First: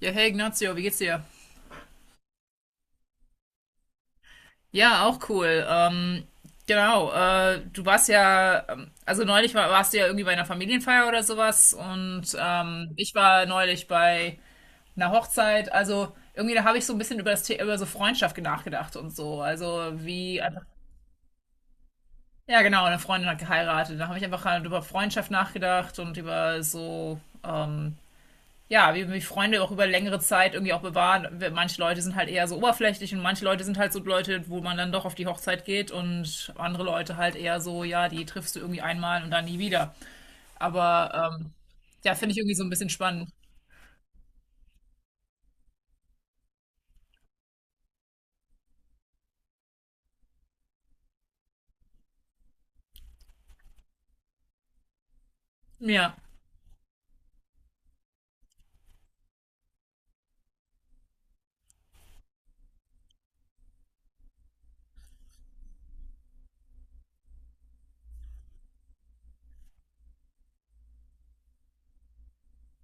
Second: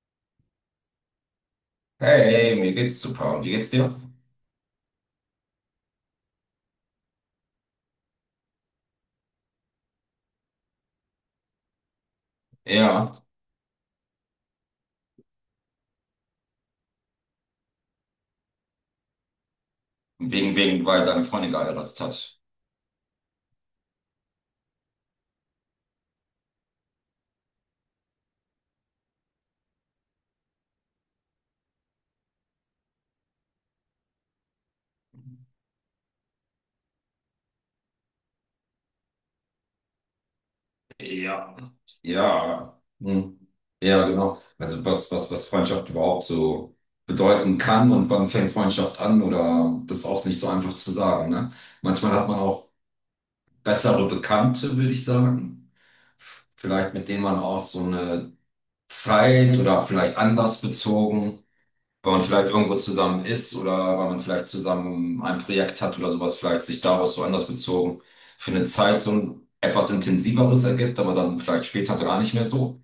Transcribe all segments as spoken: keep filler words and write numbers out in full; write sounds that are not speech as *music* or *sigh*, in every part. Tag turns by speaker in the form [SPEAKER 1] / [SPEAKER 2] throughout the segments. [SPEAKER 1] Ja, hey Ignazio, wie geht's dir?
[SPEAKER 2] Hey, hey, mir geht's super. Und wie geht's dir?
[SPEAKER 1] Ja, auch cool. Ähm, genau, äh, Du warst ja, ähm, also neulich war, warst du ja irgendwie bei einer Familienfeier oder sowas. Und ähm,
[SPEAKER 2] Ja,
[SPEAKER 1] ich war neulich bei einer Hochzeit. Also irgendwie da habe ich so ein bisschen über das The über so Freundschaft nachgedacht und so. Also wie
[SPEAKER 2] wegen,
[SPEAKER 1] einfach,
[SPEAKER 2] wegen, weil deine Freundin geheiratet hat.
[SPEAKER 1] ja genau, eine Freundin hat geheiratet. Da habe ich einfach halt über Freundschaft nachgedacht und über so ähm, ja, wie mich Freunde auch über längere Zeit irgendwie auch bewahren. Manche Leute sind halt eher so oberflächlich, und manche Leute sind halt so Leute, wo man dann doch auf die Hochzeit geht, und andere Leute halt eher so, ja, die triffst du irgendwie einmal und dann nie wieder. Aber ähm,
[SPEAKER 2] Ja.
[SPEAKER 1] ja, finde ich irgendwie so ein
[SPEAKER 2] Ja.
[SPEAKER 1] bisschen spannend.
[SPEAKER 2] Hm. Ja, genau. Also was, was, was Freundschaft überhaupt so bedeuten kann und wann fängt Freundschaft an oder das ist auch nicht so einfach zu sagen, ne? Manchmal hat man auch bessere Bekannte, würde ich sagen.
[SPEAKER 1] Ja,
[SPEAKER 2] Vielleicht mit denen man auch so eine Zeit oder vielleicht anders bezogen. Weil man vielleicht irgendwo zusammen ist oder weil man vielleicht zusammen ein Projekt hat oder sowas, vielleicht sich daraus so anders bezogen für eine Zeit so ein etwas intensiveres ergibt, aber dann vielleicht später gar nicht mehr so.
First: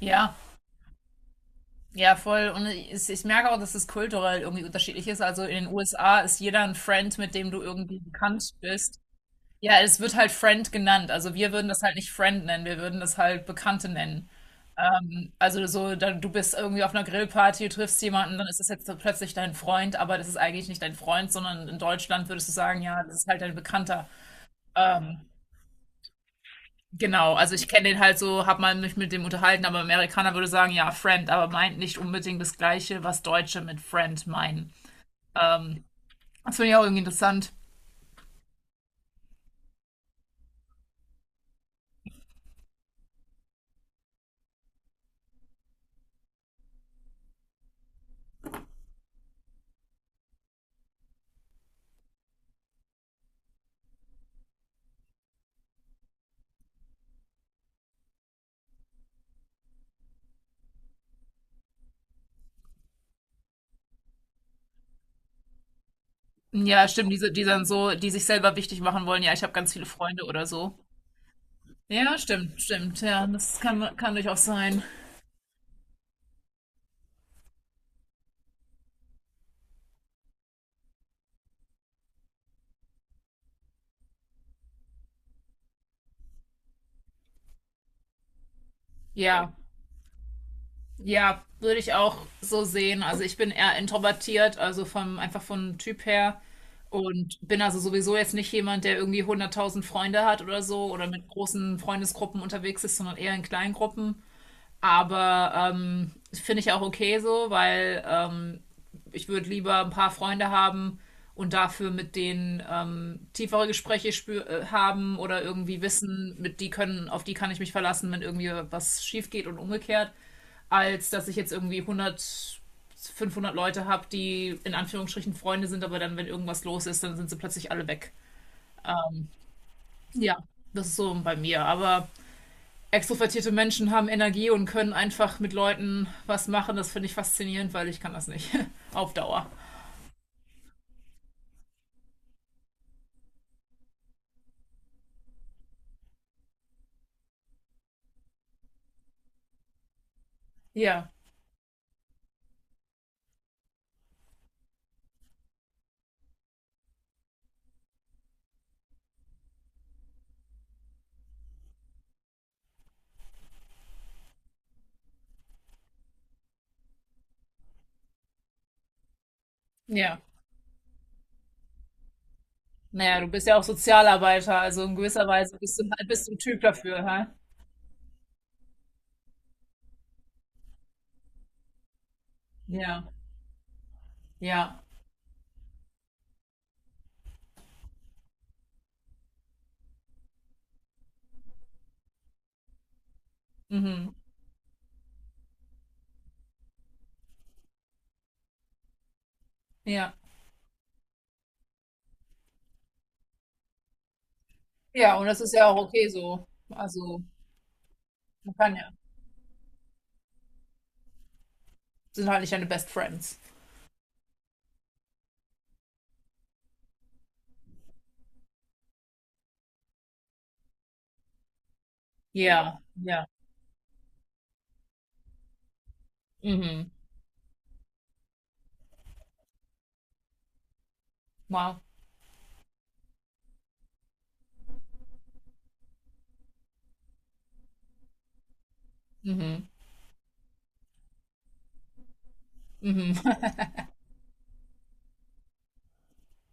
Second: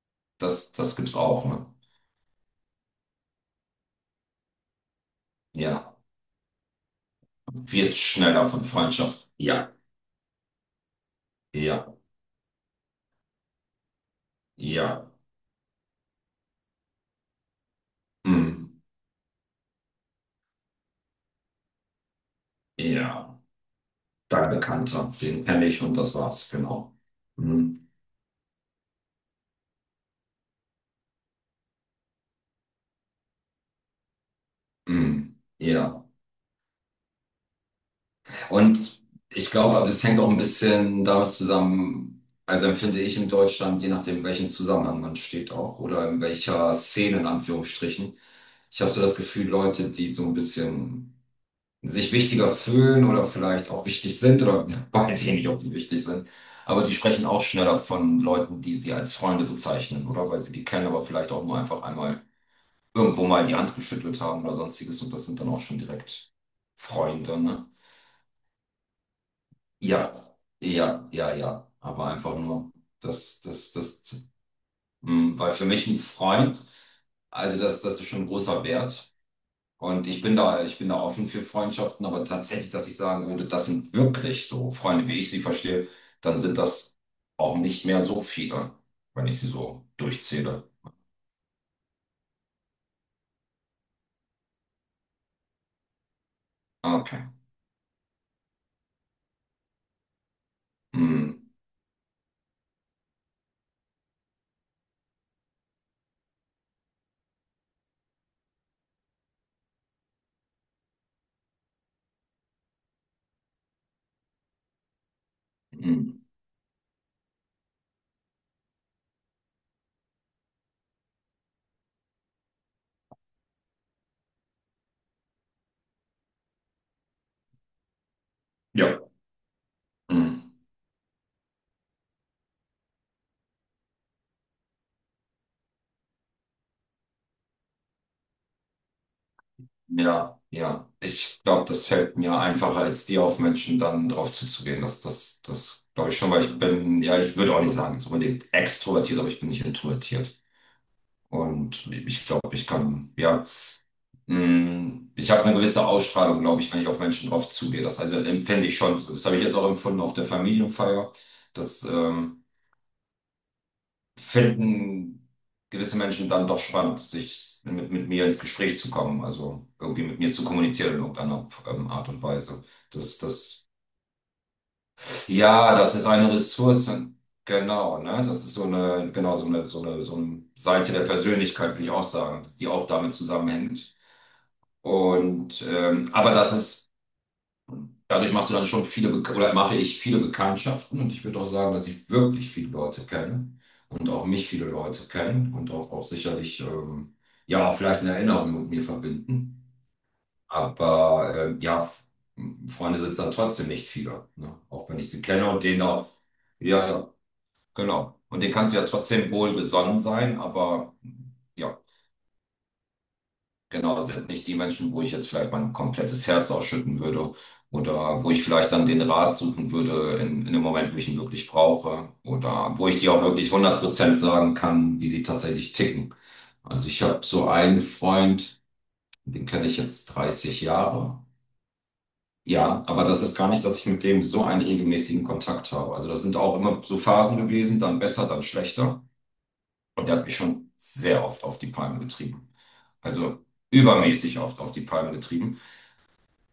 [SPEAKER 1] ja,
[SPEAKER 2] Das, das gibt's auch, ne?
[SPEAKER 1] ja, voll. Und ich, ich merke auch, dass es kulturell irgendwie unterschiedlich ist. Also in den
[SPEAKER 2] Ja.
[SPEAKER 1] U S A ist jeder ein Friend, mit dem du
[SPEAKER 2] Wird
[SPEAKER 1] irgendwie bekannt
[SPEAKER 2] schneller von
[SPEAKER 1] bist.
[SPEAKER 2] Freundschaft. Ja,
[SPEAKER 1] Ja, es wird halt Friend genannt. Also wir würden das
[SPEAKER 2] ja,
[SPEAKER 1] halt nicht Friend nennen, wir würden das halt Bekannte nennen.
[SPEAKER 2] ja.
[SPEAKER 1] Ähm, also so, da, du bist irgendwie auf einer Grillparty, du triffst jemanden, dann ist das
[SPEAKER 2] Mm,
[SPEAKER 1] jetzt so plötzlich dein Freund, aber das ist eigentlich nicht dein Freund, sondern in Deutschland würdest du sagen, ja, das ist
[SPEAKER 2] ja.
[SPEAKER 1] halt dein Bekannter.
[SPEAKER 2] Dein Bekannter,
[SPEAKER 1] Ähm,
[SPEAKER 2] den kenne ich und das war's, genau.
[SPEAKER 1] genau, also ich
[SPEAKER 2] Mm,
[SPEAKER 1] kenne den halt so, habe mal mich mit dem unterhalten, aber Amerikaner würde sagen, ja, Friend, aber meint nicht unbedingt das Gleiche, was Deutsche mit Friend meinen.
[SPEAKER 2] mm,
[SPEAKER 1] Ähm,
[SPEAKER 2] ja.
[SPEAKER 1] Das finde ich auch irgendwie interessant.
[SPEAKER 2] Und ich glaube, aber es hängt auch ein bisschen damit zusammen, also empfinde ich in Deutschland, je nachdem, in welchem Zusammenhang man steht auch oder in welcher Szene in Anführungsstrichen. Ich habe so das Gefühl, Leute, die so ein bisschen sich wichtiger fühlen oder vielleicht auch wichtig sind oder *laughs* weiß ich nicht, ob die wichtig sind, aber die sprechen auch schneller von Leuten, die sie als Freunde bezeichnen oder weil sie die kennen, aber vielleicht auch nur einfach einmal irgendwo mal die Hand geschüttelt haben oder sonstiges und das sind dann auch schon direkt
[SPEAKER 1] Ja, stimmt, diese,
[SPEAKER 2] Freunde,
[SPEAKER 1] die dann
[SPEAKER 2] ne?
[SPEAKER 1] so, die sich selber wichtig machen wollen, ja, ich habe ganz viele Freunde
[SPEAKER 2] Ja,
[SPEAKER 1] oder so.
[SPEAKER 2] ja, ja, ja. Aber
[SPEAKER 1] Ja,
[SPEAKER 2] einfach
[SPEAKER 1] stimmt,
[SPEAKER 2] nur,
[SPEAKER 1] stimmt. Ja,
[SPEAKER 2] das,
[SPEAKER 1] das
[SPEAKER 2] das,
[SPEAKER 1] kann,
[SPEAKER 2] das,
[SPEAKER 1] kann durchaus sein.
[SPEAKER 2] mh, weil für mich ein Freund, also das, das ist schon ein großer Wert. Und ich bin da, ich bin da offen für Freundschaften, aber tatsächlich, dass ich sagen würde, das sind wirklich so Freunde, wie ich sie verstehe, dann sind das auch nicht mehr so viele, wenn ich sie
[SPEAKER 1] Ja,
[SPEAKER 2] so durchzähle.
[SPEAKER 1] ja, Würde ich auch so sehen. Also ich bin eher introvertiert, also vom, einfach vom Typ her.
[SPEAKER 2] Ah, okay.
[SPEAKER 1] Und bin also sowieso jetzt nicht jemand, der irgendwie hunderttausend Freunde hat oder so oder mit
[SPEAKER 2] Mhm.
[SPEAKER 1] großen Freundesgruppen unterwegs ist, sondern eher in kleinen Gruppen. Aber ähm, finde ich auch okay so, weil ähm, ich würde lieber ein paar Freunde haben und dafür mit denen ähm, tiefere Gespräche spür äh, haben, oder irgendwie
[SPEAKER 2] Mhm.
[SPEAKER 1] wissen, mit die können, auf die kann ich mich verlassen, wenn irgendwie was schief geht und umgekehrt, als dass ich jetzt irgendwie hundert, fünfhundert Leute habe, die in Anführungsstrichen Freunde sind, aber dann, wenn irgendwas los ist, dann sind sie plötzlich alle weg.
[SPEAKER 2] Ja.
[SPEAKER 1] Ähm, ja,
[SPEAKER 2] Mhm.
[SPEAKER 1] das ist so bei mir. Aber extrovertierte Menschen haben Energie und können einfach mit Leuten was machen. Das finde ich faszinierend, weil ich kann das nicht. *laughs* Auf Dauer.
[SPEAKER 2] Ja, ja. Ich glaube, das fällt mir einfacher, als dir auf Menschen dann drauf zuzugehen. Das, das, das glaube ich schon, weil ich bin, ja, ich würde auch nicht sagen, so unbedingt extrovertiert, aber ich bin nicht introvertiert.
[SPEAKER 1] Ja,
[SPEAKER 2] Und ich glaube, ich kann, ja, mh, ich habe eine gewisse Ausstrahlung, glaube ich, wenn ich auf Menschen drauf zugehe. Das also empfinde ich schon. Das habe ich jetzt auch empfunden auf der Familienfeier. Das, ähm, finden gewisse Menschen dann doch spannend, sich mit, mit mir ins Gespräch zu kommen, also irgendwie mit
[SPEAKER 1] ja.
[SPEAKER 2] mir zu kommunizieren in irgendeiner ähm, Art und Weise. Das,
[SPEAKER 1] Naja, du bist ja auch
[SPEAKER 2] das,
[SPEAKER 1] Sozialarbeiter, also in gewisser Weise
[SPEAKER 2] ja,
[SPEAKER 1] bist du
[SPEAKER 2] das ist
[SPEAKER 1] halt bist
[SPEAKER 2] eine
[SPEAKER 1] du ein Typ
[SPEAKER 2] Ressource,
[SPEAKER 1] dafür, hä?
[SPEAKER 2] genau, ne? Das ist so eine, genau, so eine, so eine, so eine Seite der Persönlichkeit, würde ich auch sagen, die auch
[SPEAKER 1] Ja,
[SPEAKER 2] damit zusammenhängt.
[SPEAKER 1] ja,
[SPEAKER 2] Und ähm, aber das ist dadurch machst du dann schon viele, Bek- oder mache ich viele Bekanntschaften und ich würde auch sagen, dass ich wirklich viele Leute kenne und
[SPEAKER 1] mhm.
[SPEAKER 2] auch mich viele Leute kennen und auch, auch sicherlich, ähm, ja, auch vielleicht eine Erinnerung mit mir verbinden.
[SPEAKER 1] Ja.
[SPEAKER 2] Aber ähm, ja, F- Freunde sind dann trotzdem nicht viele, ne? Auch wenn ich
[SPEAKER 1] Ja,
[SPEAKER 2] sie
[SPEAKER 1] und das
[SPEAKER 2] kenne
[SPEAKER 1] ist
[SPEAKER 2] und
[SPEAKER 1] ja auch
[SPEAKER 2] denen
[SPEAKER 1] okay
[SPEAKER 2] auch,
[SPEAKER 1] so.
[SPEAKER 2] ja, ja,
[SPEAKER 1] Also,
[SPEAKER 2] genau. Und denen
[SPEAKER 1] man
[SPEAKER 2] kannst
[SPEAKER 1] kann
[SPEAKER 2] du ja
[SPEAKER 1] ja.
[SPEAKER 2] trotzdem wohlgesonnen sein, aber ja.
[SPEAKER 1] Sind halt nicht deine Best Friends.
[SPEAKER 2] Genau, sind nicht die Menschen, wo ich jetzt vielleicht mein komplettes Herz ausschütten würde oder wo ich vielleicht dann den Rat suchen würde in, in dem Moment, wo ich ihn wirklich brauche oder
[SPEAKER 1] Ja,
[SPEAKER 2] wo ich dir auch
[SPEAKER 1] ja.
[SPEAKER 2] wirklich hundert Prozent sagen kann, wie sie tatsächlich ticken. Also
[SPEAKER 1] Mhm.
[SPEAKER 2] ich habe so einen Freund, den kenne ich jetzt dreißig Jahre.
[SPEAKER 1] Wow.
[SPEAKER 2] Ja, aber das ist gar nicht, dass ich mit dem so einen regelmäßigen Kontakt habe. Also das sind auch immer so Phasen gewesen, dann besser, dann schlechter.
[SPEAKER 1] Mhm.
[SPEAKER 2] Und der hat mich schon sehr oft auf die Palme getrieben.
[SPEAKER 1] Mhm.
[SPEAKER 2] Also übermäßig oft auf die Palme getrieben.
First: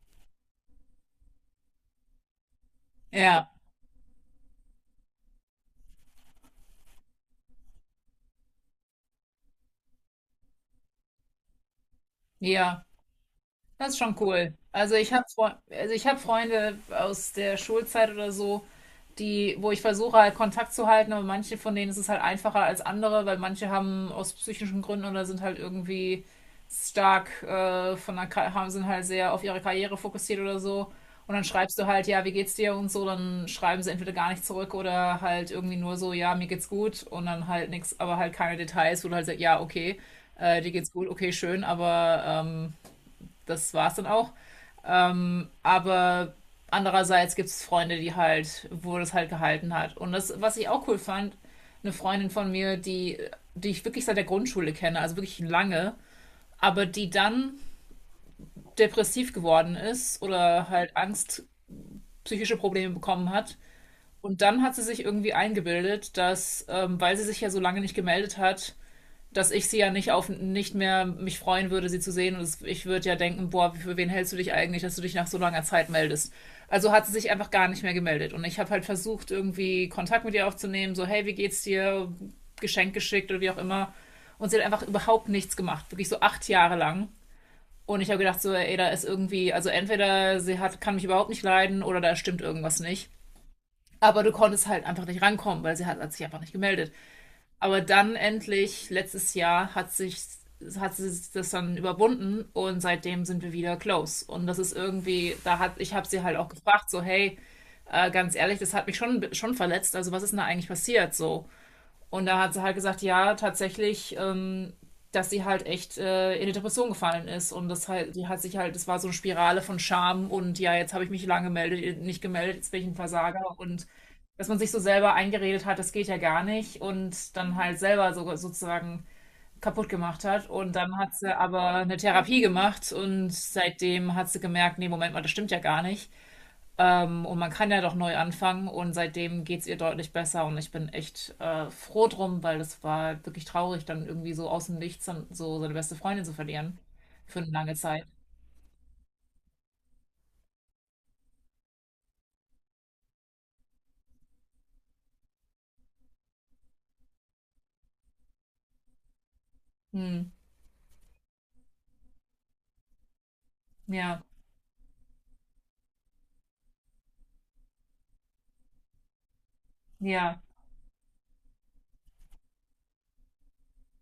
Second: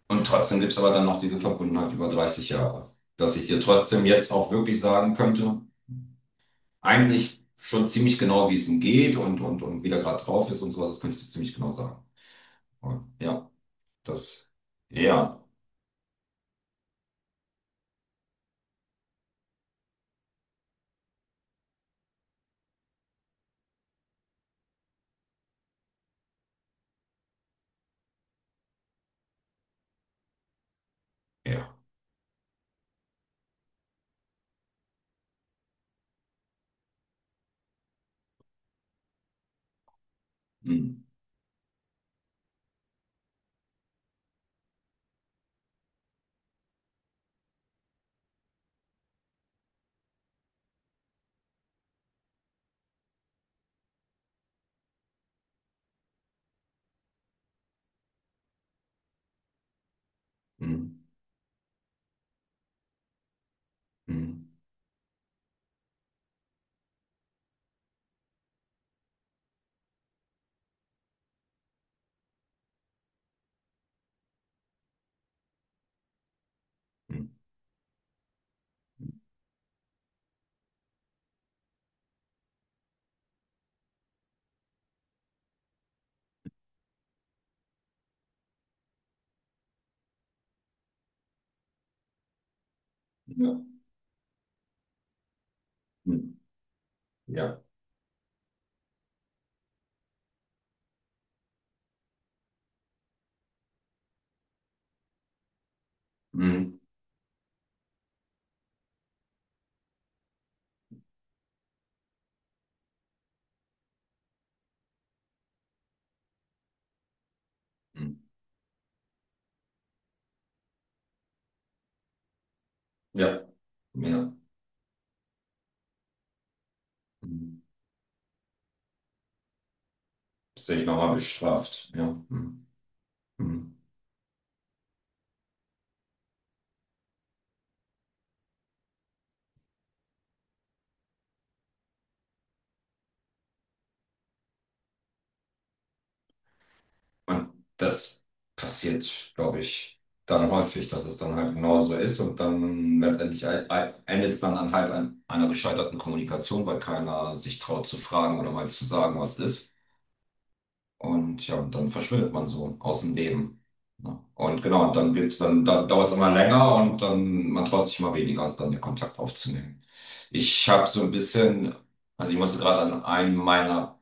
[SPEAKER 2] Und trotzdem gibt es aber dann noch diese Verbundenheit über dreißig Jahre, dass ich
[SPEAKER 1] Ja,
[SPEAKER 2] dir trotzdem jetzt auch wirklich sagen könnte, eigentlich schon ziemlich genau, wie es ihm geht und, und, und wie der gerade drauf ist und sowas, das könnte ich dir ziemlich genau sagen.
[SPEAKER 1] ja.
[SPEAKER 2] Und ja,
[SPEAKER 1] Das ist schon
[SPEAKER 2] das,
[SPEAKER 1] cool. Also ich habe
[SPEAKER 2] ja,
[SPEAKER 1] also ich habe Freunde aus der Schulzeit oder so, die, wo ich versuche halt Kontakt zu halten, aber manche von denen ist es halt einfacher als andere, weil manche haben aus psychischen Gründen oder sind halt irgendwie stark äh, von der, Ka- haben sind halt sehr auf ihre Karriere fokussiert oder so. Und dann
[SPEAKER 2] ja.
[SPEAKER 1] schreibst du halt, ja, wie geht's dir und so, dann schreiben sie entweder gar nicht zurück oder halt irgendwie nur so, ja, mir geht's gut und dann halt nichts, aber halt keine Details, wo du halt sagst, ja, okay, äh, dir geht's
[SPEAKER 2] Mm,
[SPEAKER 1] gut, okay, schön, aber ähm, das war's dann auch. Aber andererseits gibt es Freunde, die halt, wo das halt gehalten hat. Und das, was ich auch cool fand, eine Freundin von mir, die, die ich wirklich seit der Grundschule kenne, also wirklich lange, aber die dann depressiv geworden ist oder halt
[SPEAKER 2] mm,
[SPEAKER 1] Angst, psychische Probleme bekommen hat. Und
[SPEAKER 2] mm,
[SPEAKER 1] dann hat sie sich irgendwie eingebildet, dass, ähm, weil sie sich ja so lange nicht gemeldet hat, dass ich sie ja nicht auf nicht mehr mich freuen würde, sie zu sehen. Und ich würde ja denken, boah, für wen hältst du dich eigentlich, dass du dich nach so langer Zeit meldest? Also hat sie
[SPEAKER 2] mm,
[SPEAKER 1] sich einfach gar nicht mehr gemeldet. Und ich habe halt versucht, irgendwie Kontakt mit ihr aufzunehmen, so, hey, wie geht's dir? Geschenk geschickt oder wie auch immer. Und sie hat einfach überhaupt nichts gemacht, wirklich so acht Jahre lang. Und ich habe gedacht, so, ey, da ist irgendwie, also entweder sie hat, kann mich überhaupt nicht leiden, oder da stimmt irgendwas nicht.
[SPEAKER 2] ja,
[SPEAKER 1] Aber du konntest halt einfach nicht rankommen, weil sie hat, hat sich
[SPEAKER 2] mm,
[SPEAKER 1] einfach nicht gemeldet.
[SPEAKER 2] ja,
[SPEAKER 1] Aber dann endlich, letztes Jahr, hat sich, hat sie das dann überwunden, und seitdem sind wir wieder close. Und das ist irgendwie, da hat, ich habe sie halt auch
[SPEAKER 2] mm,
[SPEAKER 1] gefragt, so, hey, äh, ganz ehrlich, das hat mich schon, schon verletzt. Also was ist denn da eigentlich passiert? So. Und da hat sie halt gesagt, ja, tatsächlich, ähm, dass sie halt echt äh, in die Depression gefallen ist. Und das halt,
[SPEAKER 2] mm,
[SPEAKER 1] die hat sich halt, das war so eine Spirale von Scham und ja, jetzt habe ich mich lange gemeldet, nicht gemeldet, jetzt bin ich ein
[SPEAKER 2] ja,
[SPEAKER 1] Versager, und
[SPEAKER 2] ja.
[SPEAKER 1] dass man sich so selber eingeredet hat, das geht ja gar nicht, und dann
[SPEAKER 2] Mm.
[SPEAKER 1] halt selber so, sozusagen kaputt gemacht hat.
[SPEAKER 2] Das
[SPEAKER 1] Und
[SPEAKER 2] sehe ich
[SPEAKER 1] dann
[SPEAKER 2] nochmal
[SPEAKER 1] hat sie aber
[SPEAKER 2] bestraft.
[SPEAKER 1] eine
[SPEAKER 2] Ja.
[SPEAKER 1] Therapie
[SPEAKER 2] Mm,
[SPEAKER 1] gemacht, und
[SPEAKER 2] mm.
[SPEAKER 1] seitdem hat sie gemerkt, nee, Moment mal, das stimmt ja gar nicht. Ähm, und man kann ja doch neu anfangen, und seitdem geht es ihr deutlich besser, und ich bin echt äh, froh drum, weil das war wirklich traurig, dann irgendwie so aus dem Nichts dann so seine beste Freundin zu verlieren für eine
[SPEAKER 2] Und
[SPEAKER 1] lange Zeit.
[SPEAKER 2] das passiert, glaube ich, dann häufig, dass es dann halt genauso ist und dann letztendlich halt- halt endet es dann an halt an einer gescheiterten Kommunikation, weil keiner sich traut zu fragen oder mal zu sagen, was ist.
[SPEAKER 1] Hm.
[SPEAKER 2] Und ja, und dann verschwindet man so aus dem Leben.
[SPEAKER 1] Ja,
[SPEAKER 2] Ne? Und genau, und dann wird, dann, dann dauert es immer länger und dann man traut sich immer weniger, dann den Kontakt aufzunehmen.
[SPEAKER 1] ja.
[SPEAKER 2] Ich habe so ein bisschen, also ich musste gerade an einen meiner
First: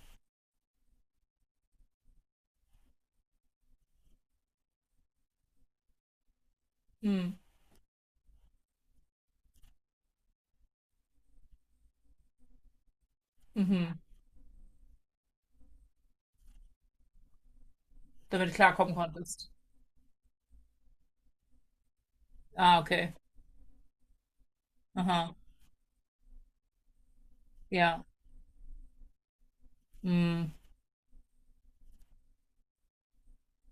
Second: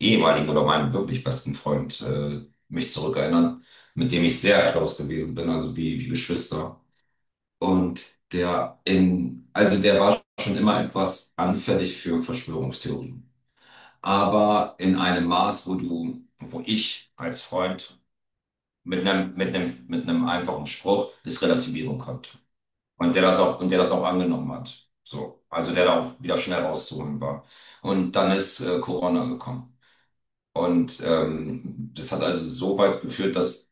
[SPEAKER 2] ehemaligen oder meinem wirklich besten Freund äh, mich zurückerinnern, mit dem ich sehr close gewesen bin, also wie, wie Geschwister.
[SPEAKER 1] Hm.
[SPEAKER 2] Und der in, also der war schon immer etwas anfällig für Verschwörungstheorien.
[SPEAKER 1] Mhm.
[SPEAKER 2] Aber in einem Maß, wo du, wo ich als Freund
[SPEAKER 1] Damit du klarkommen
[SPEAKER 2] mit einem,
[SPEAKER 1] konntest.
[SPEAKER 2] mit einem, mit einem einfachen Spruch es relativieren konnte.
[SPEAKER 1] Ah, okay.
[SPEAKER 2] Und der das auch, und der das auch angenommen hat.
[SPEAKER 1] Aha.
[SPEAKER 2] So. Also der da auch wieder schnell rauszuholen war.
[SPEAKER 1] Ja.
[SPEAKER 2] Und dann ist äh, Corona gekommen.
[SPEAKER 1] Hm.
[SPEAKER 2] Und ähm, das hat also so weit geführt, dass,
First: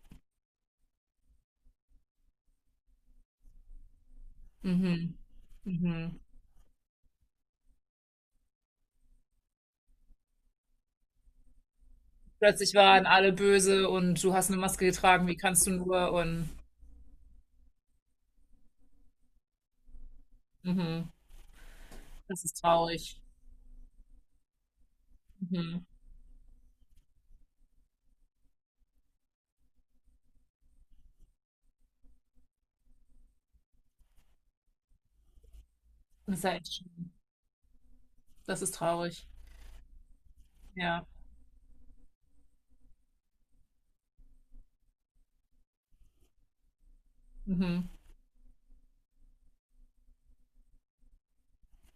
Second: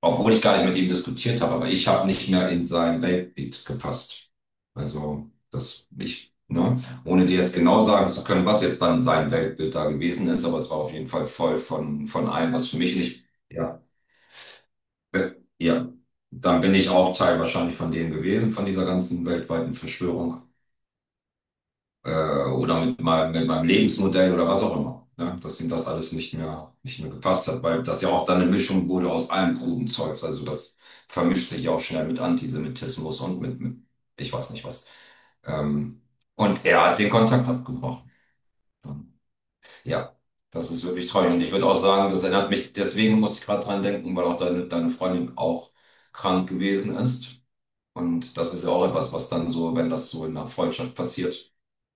[SPEAKER 2] obwohl ich gar nicht mit ihm diskutiert habe, aber ich habe nicht mehr in sein Weltbild gepasst.
[SPEAKER 1] Mhm.
[SPEAKER 2] Also, das
[SPEAKER 1] Mhm.
[SPEAKER 2] ich, ne, ohne dir jetzt genau sagen zu können, was jetzt dann sein Weltbild da gewesen ist, aber es war auf jeden Fall voll von, von allem, was
[SPEAKER 1] Plötzlich
[SPEAKER 2] für mich
[SPEAKER 1] waren
[SPEAKER 2] nicht,
[SPEAKER 1] alle
[SPEAKER 2] ja,
[SPEAKER 1] böse und du hast eine Maske getragen,
[SPEAKER 2] äh,
[SPEAKER 1] wie kannst du
[SPEAKER 2] ja,
[SPEAKER 1] nur? Und
[SPEAKER 2] dann bin ich auch Teil wahrscheinlich von dem gewesen, von dieser ganzen weltweiten Verschwörung.
[SPEAKER 1] mhm.
[SPEAKER 2] äh,
[SPEAKER 1] Das ist
[SPEAKER 2] oder mit
[SPEAKER 1] traurig.
[SPEAKER 2] meinem, mit meinem Lebensmodell oder was auch immer. Ne? Dass ihm
[SPEAKER 1] Mhm.
[SPEAKER 2] das alles nicht mehr, nicht mehr gepasst hat, weil das ja auch dann eine Mischung wurde aus allem kruden Zeugs. Also das vermischt sich ja auch schnell mit Antisemitismus und mit, mit ich weiß nicht was. Ähm,
[SPEAKER 1] Das ist ja
[SPEAKER 2] und
[SPEAKER 1] echt
[SPEAKER 2] er hat den
[SPEAKER 1] schlimm.
[SPEAKER 2] Kontakt abgebrochen.
[SPEAKER 1] Das ist traurig.
[SPEAKER 2] Ja, das ist
[SPEAKER 1] Ja.
[SPEAKER 2] wirklich traurig. Und ich würde auch sagen, das erinnert mich, deswegen musste ich gerade dran denken, weil auch deine, deine Freundin auch krank gewesen ist.
[SPEAKER 1] Mhm.
[SPEAKER 2] Und das ist ja auch etwas, was dann so, wenn das so in einer Freundschaft passiert,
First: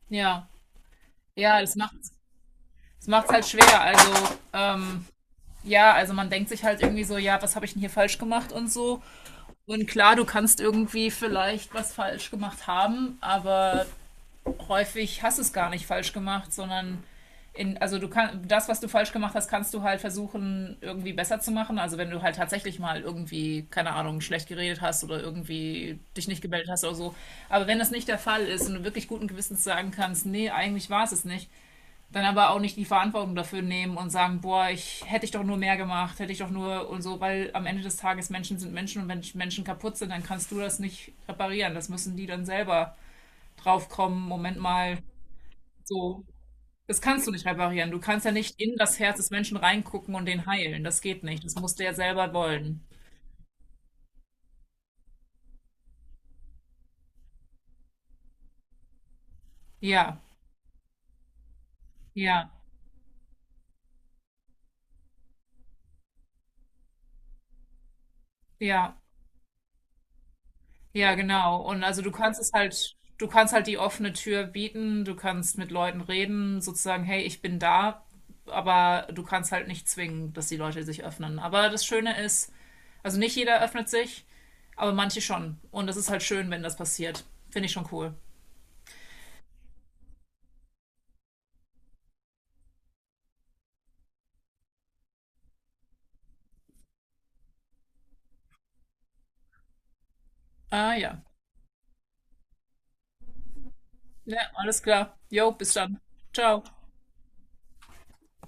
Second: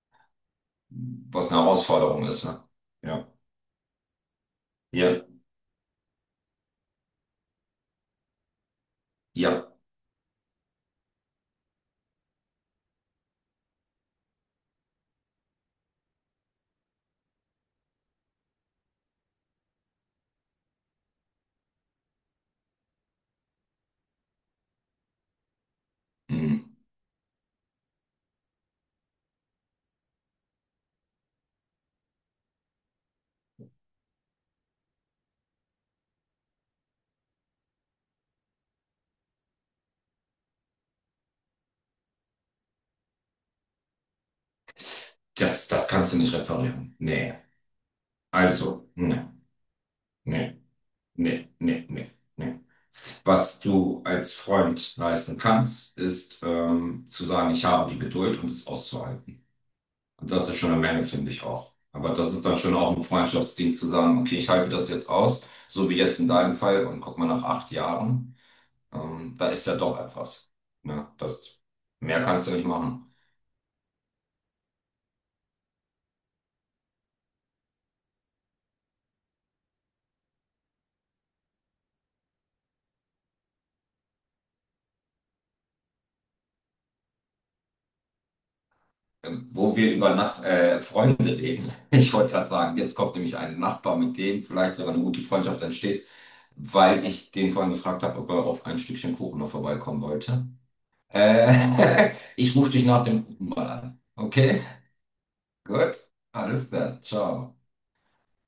[SPEAKER 1] Ja.
[SPEAKER 2] was
[SPEAKER 1] Ja,
[SPEAKER 2] eine
[SPEAKER 1] das macht
[SPEAKER 2] Herausforderung ist. Ne?
[SPEAKER 1] es
[SPEAKER 2] Ja,
[SPEAKER 1] macht's halt schwer. Also, ähm,
[SPEAKER 2] ja,
[SPEAKER 1] ja, also man denkt sich halt irgendwie so, ja, was habe ich denn hier falsch gemacht und so.
[SPEAKER 2] ja.
[SPEAKER 1] Und klar, du kannst irgendwie vielleicht was falsch gemacht haben, aber häufig hast du es gar nicht falsch gemacht, sondern in, also du kannst das, was du falsch gemacht hast, kannst du halt versuchen, irgendwie besser zu machen. Also wenn du halt tatsächlich mal irgendwie, keine Ahnung, schlecht geredet hast oder irgendwie dich nicht
[SPEAKER 2] Hm.
[SPEAKER 1] gemeldet hast oder so. Aber wenn das nicht der Fall ist, und du wirklich guten Gewissens sagen kannst, nee, eigentlich war es es nicht, dann aber auch nicht die Verantwortung dafür nehmen und sagen, boah, ich hätte ich doch nur mehr gemacht, hätte ich doch nur und so, weil am Ende des Tages Menschen sind Menschen, und wenn Menschen kaputt sind, dann kannst du das nicht reparieren. Das müssen die dann selber draufkommen. Moment mal,
[SPEAKER 2] Das, das kannst du
[SPEAKER 1] so,
[SPEAKER 2] nicht reparieren.
[SPEAKER 1] das kannst du
[SPEAKER 2] Nee.
[SPEAKER 1] nicht reparieren. Du kannst ja nicht in
[SPEAKER 2] Also,
[SPEAKER 1] das Herz
[SPEAKER 2] nee,
[SPEAKER 1] des Menschen reingucken und den
[SPEAKER 2] nee,
[SPEAKER 1] heilen. Das geht nicht.
[SPEAKER 2] nee,
[SPEAKER 1] Das musst du
[SPEAKER 2] nee,
[SPEAKER 1] ja
[SPEAKER 2] nee.
[SPEAKER 1] selber
[SPEAKER 2] Nee.
[SPEAKER 1] wollen.
[SPEAKER 2] Was du als Freund leisten kannst, ist ähm, zu sagen, ich habe die Geduld und es auszuhalten.
[SPEAKER 1] Ja,
[SPEAKER 2] Und das ist schon eine Menge, finde ich auch. Aber das ist
[SPEAKER 1] ja,
[SPEAKER 2] dann schon auch ein Freundschaftsdienst zu sagen, okay, ich halte das jetzt aus, so wie jetzt in deinem Fall, und guck mal nach acht Jahren,
[SPEAKER 1] ja,
[SPEAKER 2] ähm, da ist ja doch etwas. Ne?
[SPEAKER 1] ja,
[SPEAKER 2] Das,
[SPEAKER 1] genau. Und also du
[SPEAKER 2] mehr
[SPEAKER 1] kannst
[SPEAKER 2] kannst
[SPEAKER 1] es
[SPEAKER 2] du nicht
[SPEAKER 1] halt,
[SPEAKER 2] machen.
[SPEAKER 1] du kannst halt die offene Tür bieten, du kannst mit Leuten reden, sozusagen, hey, ich bin da, aber du kannst halt nicht zwingen, dass die Leute sich öffnen. Aber das Schöne ist, also nicht jeder öffnet sich, aber manche schon. Und das ist halt schön, wenn das passiert. Finde ich schon cool.
[SPEAKER 2] Wo wir über Nach äh, Freunde reden. *laughs* Ich wollte gerade sagen, jetzt kommt nämlich ein Nachbar, mit dem vielleicht sogar eine gute Freundschaft entsteht, weil ich den vorhin gefragt habe, ob er auf ein Stückchen Kuchen noch vorbeikommen wollte.
[SPEAKER 1] Ah ja.
[SPEAKER 2] Äh, *laughs* Ich rufe dich nach dem Kuchen mal an.
[SPEAKER 1] Ja,
[SPEAKER 2] Okay,
[SPEAKER 1] alles klar. Jo, bis
[SPEAKER 2] gut,
[SPEAKER 1] dann. Ciao.
[SPEAKER 2] alles klar, ciao.